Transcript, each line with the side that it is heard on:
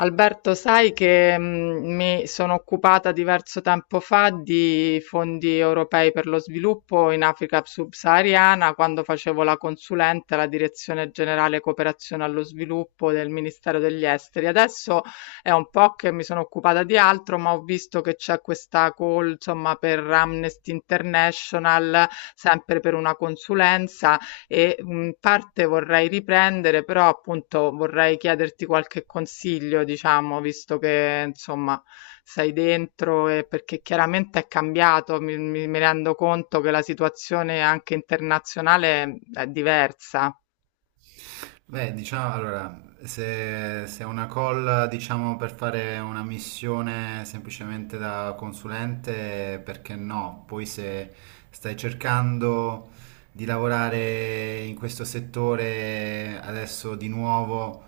left: Alberto, sai che mi sono occupata diverso tempo fa di fondi europei per lo sviluppo in Africa subsahariana quando facevo la consulente alla Direzione Generale Cooperazione allo Sviluppo del Ministero degli Esteri. Adesso è un po' che mi sono occupata di altro, ma ho visto che c'è questa call, insomma, per Amnesty International, sempre per una consulenza e parte vorrei riprendere, però appunto vorrei chiederti qualche consiglio, diciamo, visto che insomma sei dentro e perché chiaramente è cambiato, mi rendo conto che la situazione anche internazionale è diversa.
right: Beh, diciamo, allora, se è una call, diciamo, per fare una missione semplicemente da consulente, perché no? Poi se stai cercando di lavorare in questo settore adesso di nuovo,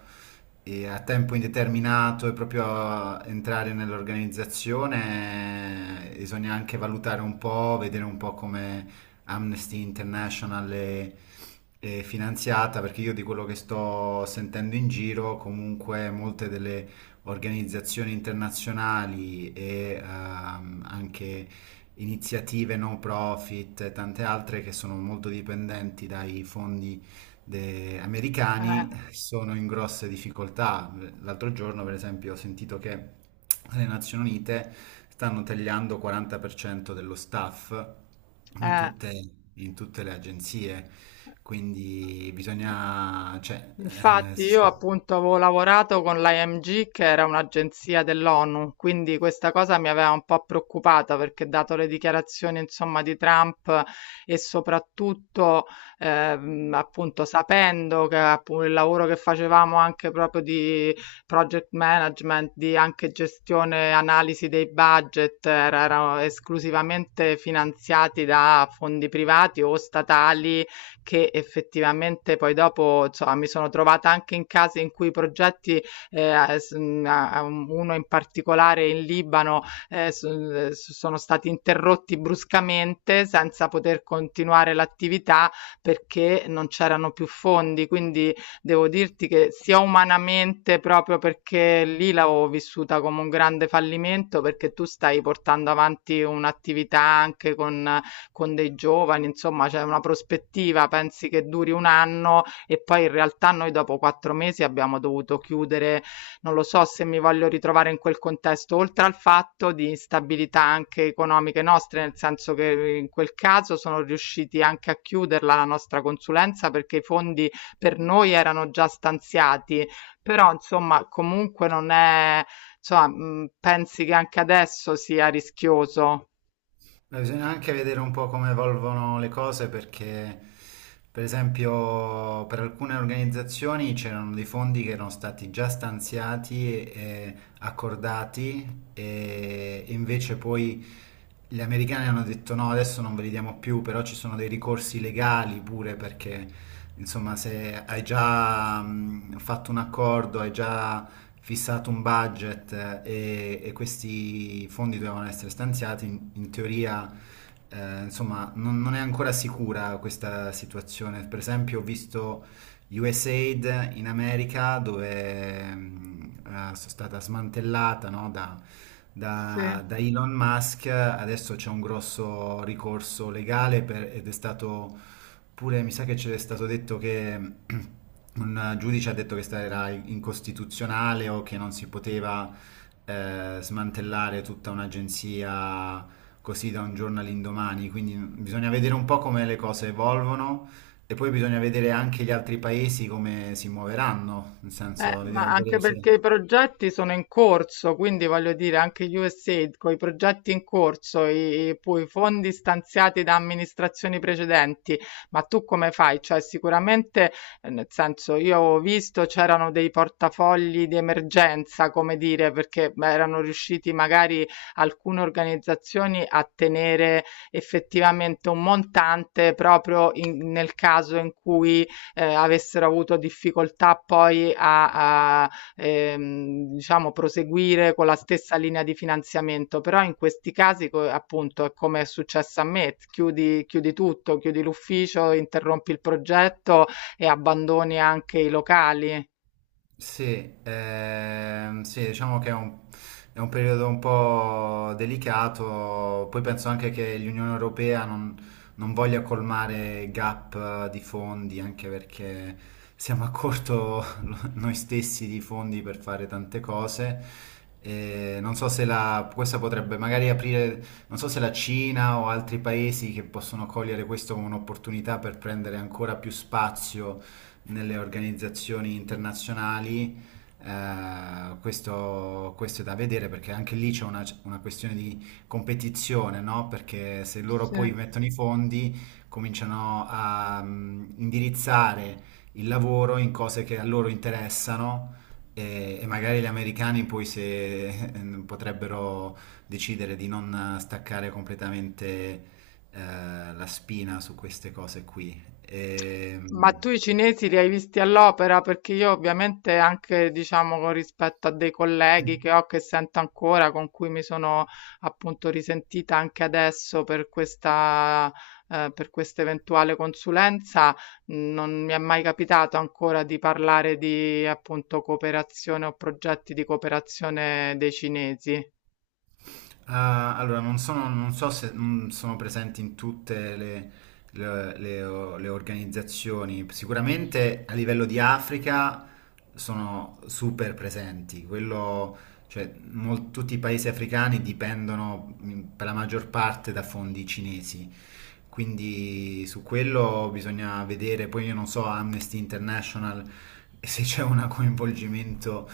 right: e a tempo indeterminato e proprio a entrare nell'organizzazione, bisogna anche valutare un po', vedere un po' come Amnesty International e finanziata, perché io di quello che sto sentendo in giro, comunque molte delle organizzazioni internazionali e anche iniziative non profit e tante altre che sono molto dipendenti dai fondi
left: Eh,
right: americani sono in grosse difficoltà. L'altro giorno, per esempio, ho sentito che le Nazioni Unite stanno tagliando 40% dello staff
left: eh.
right: in tutte le agenzie, quindi bisogna, cioè, eh,
left: Infatti
right: s-
left: io appunto avevo lavorato con l'IMG che era un'agenzia dell'ONU, quindi questa cosa mi aveva un po' preoccupata perché dato le dichiarazioni insomma di Trump e soprattutto appunto sapendo che appunto il lavoro che facevamo anche proprio di project management, di anche gestione, analisi dei budget erano esclusivamente finanziati da fondi privati o statali che effettivamente poi dopo, insomma, mi sono trovata anche in casi in cui i progetti, uno in particolare in Libano, sono stati interrotti bruscamente senza poter continuare l'attività perché non c'erano più fondi. Quindi devo dirti che sia umanamente, proprio perché lì l'avevo vissuta come un grande fallimento, perché tu stai portando avanti un'attività anche con dei giovani, insomma, c'è una prospettiva, pensi che duri un anno e poi in realtà noi dopo 4 mesi abbiamo dovuto chiudere, non lo so se mi voglio ritrovare in quel contesto, oltre al fatto di instabilità anche economiche nostre, nel senso che in quel caso sono riusciti anche a chiuderla la nostra consulenza perché i fondi per noi erano già stanziati, però insomma comunque non è, insomma, pensi che anche adesso sia rischioso?
right: beh, bisogna anche vedere un po' come evolvono le cose perché, per esempio, per alcune organizzazioni c'erano dei fondi che erano stati già stanziati e accordati e invece poi gli americani hanno detto no, adesso non ve li diamo più, però ci sono dei ricorsi legali pure perché, insomma, se hai già fatto un accordo, hai già fissato un budget e questi fondi dovevano essere stanziati, in teoria insomma non è ancora sicura questa situazione. Per esempio ho visto USAID in America dove sono stata smantellata no,
left: Sì.
right: da Elon Musk, adesso c'è un grosso ricorso legale ed è stato pure mi sa che c'è stato detto che un giudice ha detto che era incostituzionale o che non si poteva smantellare tutta un'agenzia così da un giorno all'indomani, quindi bisogna vedere un po' come le cose evolvono e poi bisogna vedere anche gli altri paesi come si muoveranno, nel senso,
left: Ma anche
right: vedere se...
left: perché i progetti sono in corso, quindi voglio dire, anche USAID con i progetti in corso, poi i fondi stanziati da amministrazioni precedenti, ma tu come fai? Cioè, sicuramente, nel senso, io ho visto c'erano dei portafogli di emergenza, come dire, perché beh, erano riusciti magari alcune organizzazioni a tenere effettivamente un montante proprio nel caso in cui avessero avuto difficoltà poi a, diciamo, proseguire con la stessa linea di finanziamento, però in questi casi, appunto, è come è successo a me, chiudi, chiudi tutto, chiudi l'ufficio, interrompi il progetto e abbandoni anche i locali.
right: Sì, sì, diciamo che è è un periodo un po' delicato, poi penso anche che l'Unione Europea non voglia colmare gap di fondi, anche perché siamo a corto noi stessi di fondi per fare tante cose. E non so se questa potrebbe magari aprire, non so se la Cina o altri paesi che possono cogliere questo come un'opportunità per prendere ancora più spazio nelle organizzazioni internazionali, questo è da vedere perché anche lì c'è una questione di competizione, no? Perché se loro
left: Sì.
right: poi mettono i fondi, cominciano a indirizzare il lavoro in cose che a loro interessano. E magari gli americani poi se potrebbero decidere di non staccare completamente la spina su queste cose qui. E,
left: Ma tu i cinesi li hai visti all'opera? Perché io ovviamente anche, diciamo, con rispetto a dei colleghi che ho, che sento ancora, con cui mi sono appunto risentita anche adesso per questa eventuale consulenza, non mi è mai capitato ancora di parlare di appunto cooperazione o progetti di cooperazione dei cinesi.
right: ah, allora, non so se sono presenti in tutte le organizzazioni. Sicuramente a livello di Africa sono super presenti. Quello, cioè, tutti i paesi africani dipendono per la maggior parte da fondi cinesi. Quindi su quello bisogna vedere. Poi io non so, Amnesty International, se c'è un coinvolgimento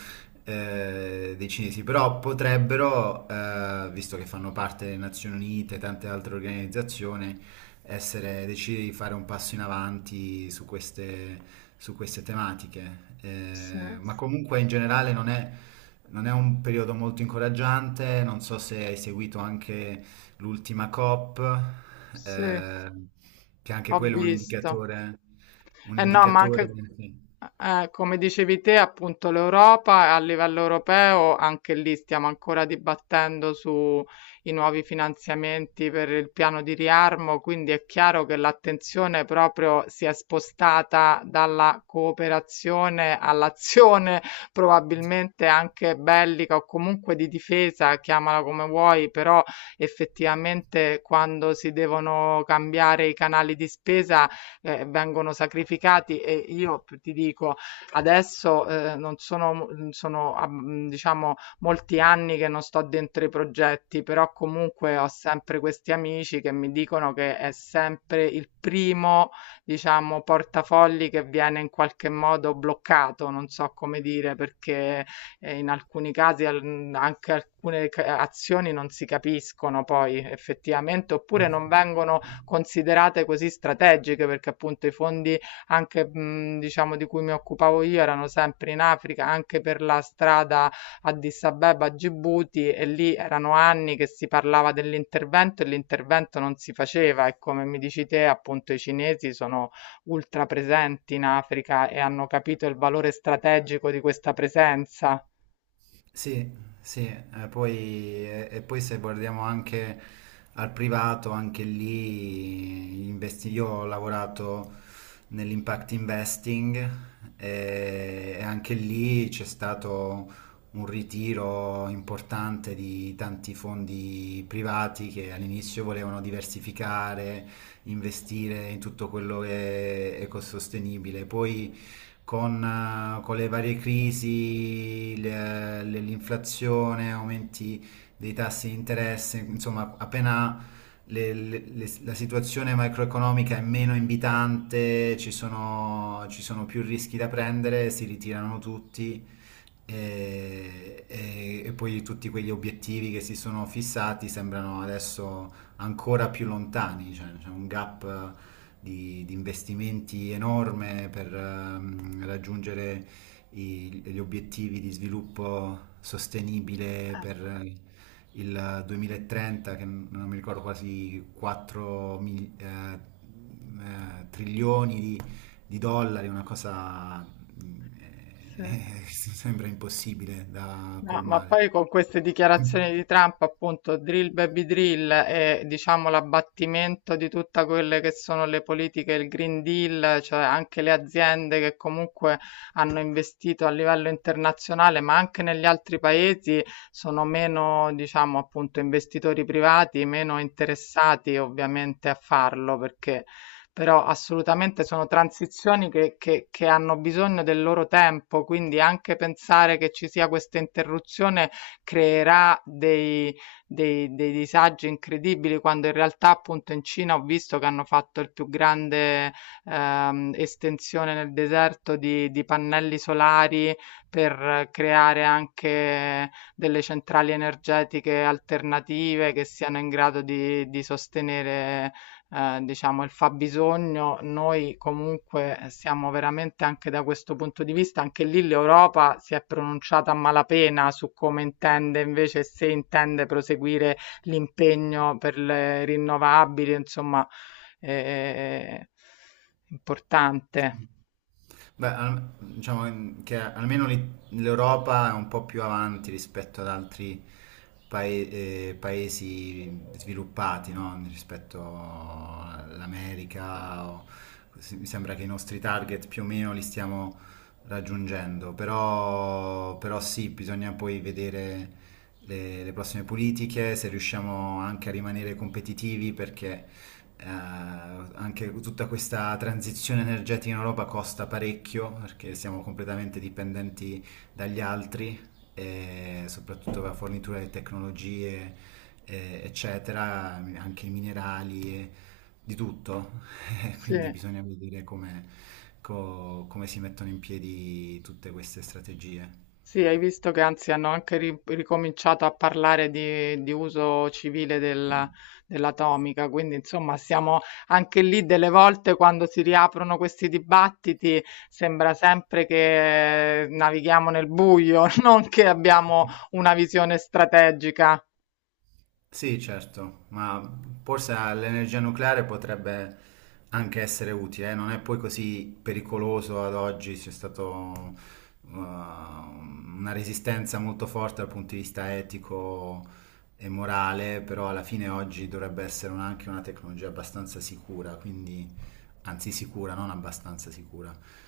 right: dei cinesi, però potrebbero, visto che fanno parte delle Nazioni Unite e tante altre organizzazioni, essere, decidere di fare un passo in avanti su queste tematiche.
left: Sì,
right: Ma comunque in generale non è un periodo molto incoraggiante, non so se hai seguito anche l'ultima COP,
left: sì,
right: eh, che anche
left: ho
right: quello è
left: visto.
right: un
left: Eh no, ma
right: indicatore...
left: anche, come dicevi te, appunto l'Europa a livello europeo, anche lì stiamo ancora dibattendo sui nuovi finanziamenti per il piano di riarmo, quindi è chiaro che l'attenzione proprio si è spostata dalla cooperazione all'azione probabilmente anche bellica o comunque di difesa, chiamala come vuoi, però effettivamente quando si devono cambiare i canali di spesa vengono sacrificati e io ti dico adesso non sono, sono diciamo molti anni che non sto dentro i progetti, però comunque ho sempre questi amici che mi dicono che è sempre il primo, diciamo, portafogli che viene in qualche modo bloccato, non so come dire, perché in alcuni casi anche alcune azioni non si capiscono poi effettivamente, oppure non vengono
right: Sì,
left: considerate così strategiche perché appunto i fondi anche diciamo di cui mi occupavo io erano sempre in Africa, anche per la strada Addis Abeba a Gibuti e lì erano anni che si parlava dell'intervento e l'intervento non si faceva e come mi dici te appunto i cinesi sono ultra presenti in Africa e hanno capito il valore strategico di questa presenza.
right: sì, sì, e poi se guardiamo anche al privato, anche lì io ho lavorato nell'impact investing e anche lì c'è stato un ritiro importante di tanti fondi privati che all'inizio volevano diversificare, investire in tutto quello che è ecosostenibile, poi con le varie crisi, l'inflazione, aumenti dei tassi di interesse, insomma, appena la situazione macroeconomica è meno invitante, ci sono più rischi da prendere, si ritirano tutti e poi tutti quegli obiettivi che si sono fissati sembrano adesso ancora più lontani, cioè c'è un gap di investimenti enorme per raggiungere gli obiettivi di sviluppo sostenibile
left: Eh,
right: per il 2030, che non mi ricordo quasi 4 trilioni di dollari, una cosa mm,
left: sì.
right: sembra impossibile da
left: No, ma
right: colmare.
left: poi con queste dichiarazioni di Trump, appunto, drill baby drill e diciamo l'abbattimento di tutte quelle che sono le politiche, il Green Deal, cioè anche le aziende che comunque hanno investito a livello internazionale, ma anche negli altri paesi sono meno, diciamo, appunto, investitori privati, meno interessati ovviamente a farlo perché però assolutamente sono transizioni che hanno bisogno del loro tempo, quindi anche pensare che ci sia questa interruzione creerà dei, dei disagi incredibili, quando in realtà appunto in Cina ho visto che hanno fatto il più grande estensione nel deserto di pannelli solari per creare anche delle centrali energetiche alternative che siano in grado di sostenere diciamo, il fabbisogno, noi comunque siamo veramente anche da questo punto di vista, anche lì l'Europa si è pronunciata a malapena su come intende invece, se intende proseguire l'impegno per le rinnovabili, insomma, eh, importante.
right: Beh, diciamo che almeno l'Europa è un po' più avanti rispetto ad altri pae- paesi sviluppati, no? Rispetto all'America. Mi sembra che i nostri target più o meno li stiamo raggiungendo, però sì, bisogna poi vedere le prossime politiche, se riusciamo anche a rimanere competitivi, perché anche tutta questa transizione energetica in Europa costa parecchio perché siamo completamente dipendenti dagli altri, e soprattutto la fornitura di tecnologie, eccetera, anche i minerali, e di tutto.
left: Sì.
right: Quindi bisogna vedere come si mettono in piedi tutte queste strategie.
left: Sì, hai visto che anzi hanno anche ricominciato a parlare di uso civile dell'atomica, quindi insomma siamo anche lì delle volte quando si riaprono questi dibattiti, sembra sempre che navighiamo nel buio, non che abbiamo una visione strategica.
right: Sì, certo, ma forse l'energia nucleare potrebbe anche essere utile, non è poi così pericoloso ad oggi, c'è stata una resistenza molto forte dal punto di vista etico e morale, però alla fine oggi dovrebbe essere anche una tecnologia abbastanza sicura, quindi, anzi sicura, non abbastanza sicura.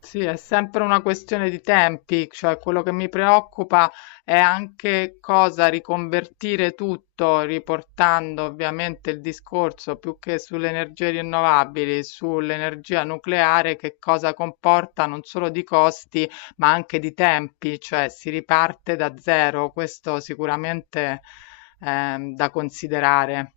left: Sì, è sempre una questione di tempi, cioè quello che mi preoccupa è anche cosa riconvertire tutto, riportando ovviamente il discorso più che sulle energie rinnovabili, sull'energia nucleare, che cosa comporta non solo di costi, ma anche di tempi, cioè si riparte da zero, questo sicuramente è da considerare.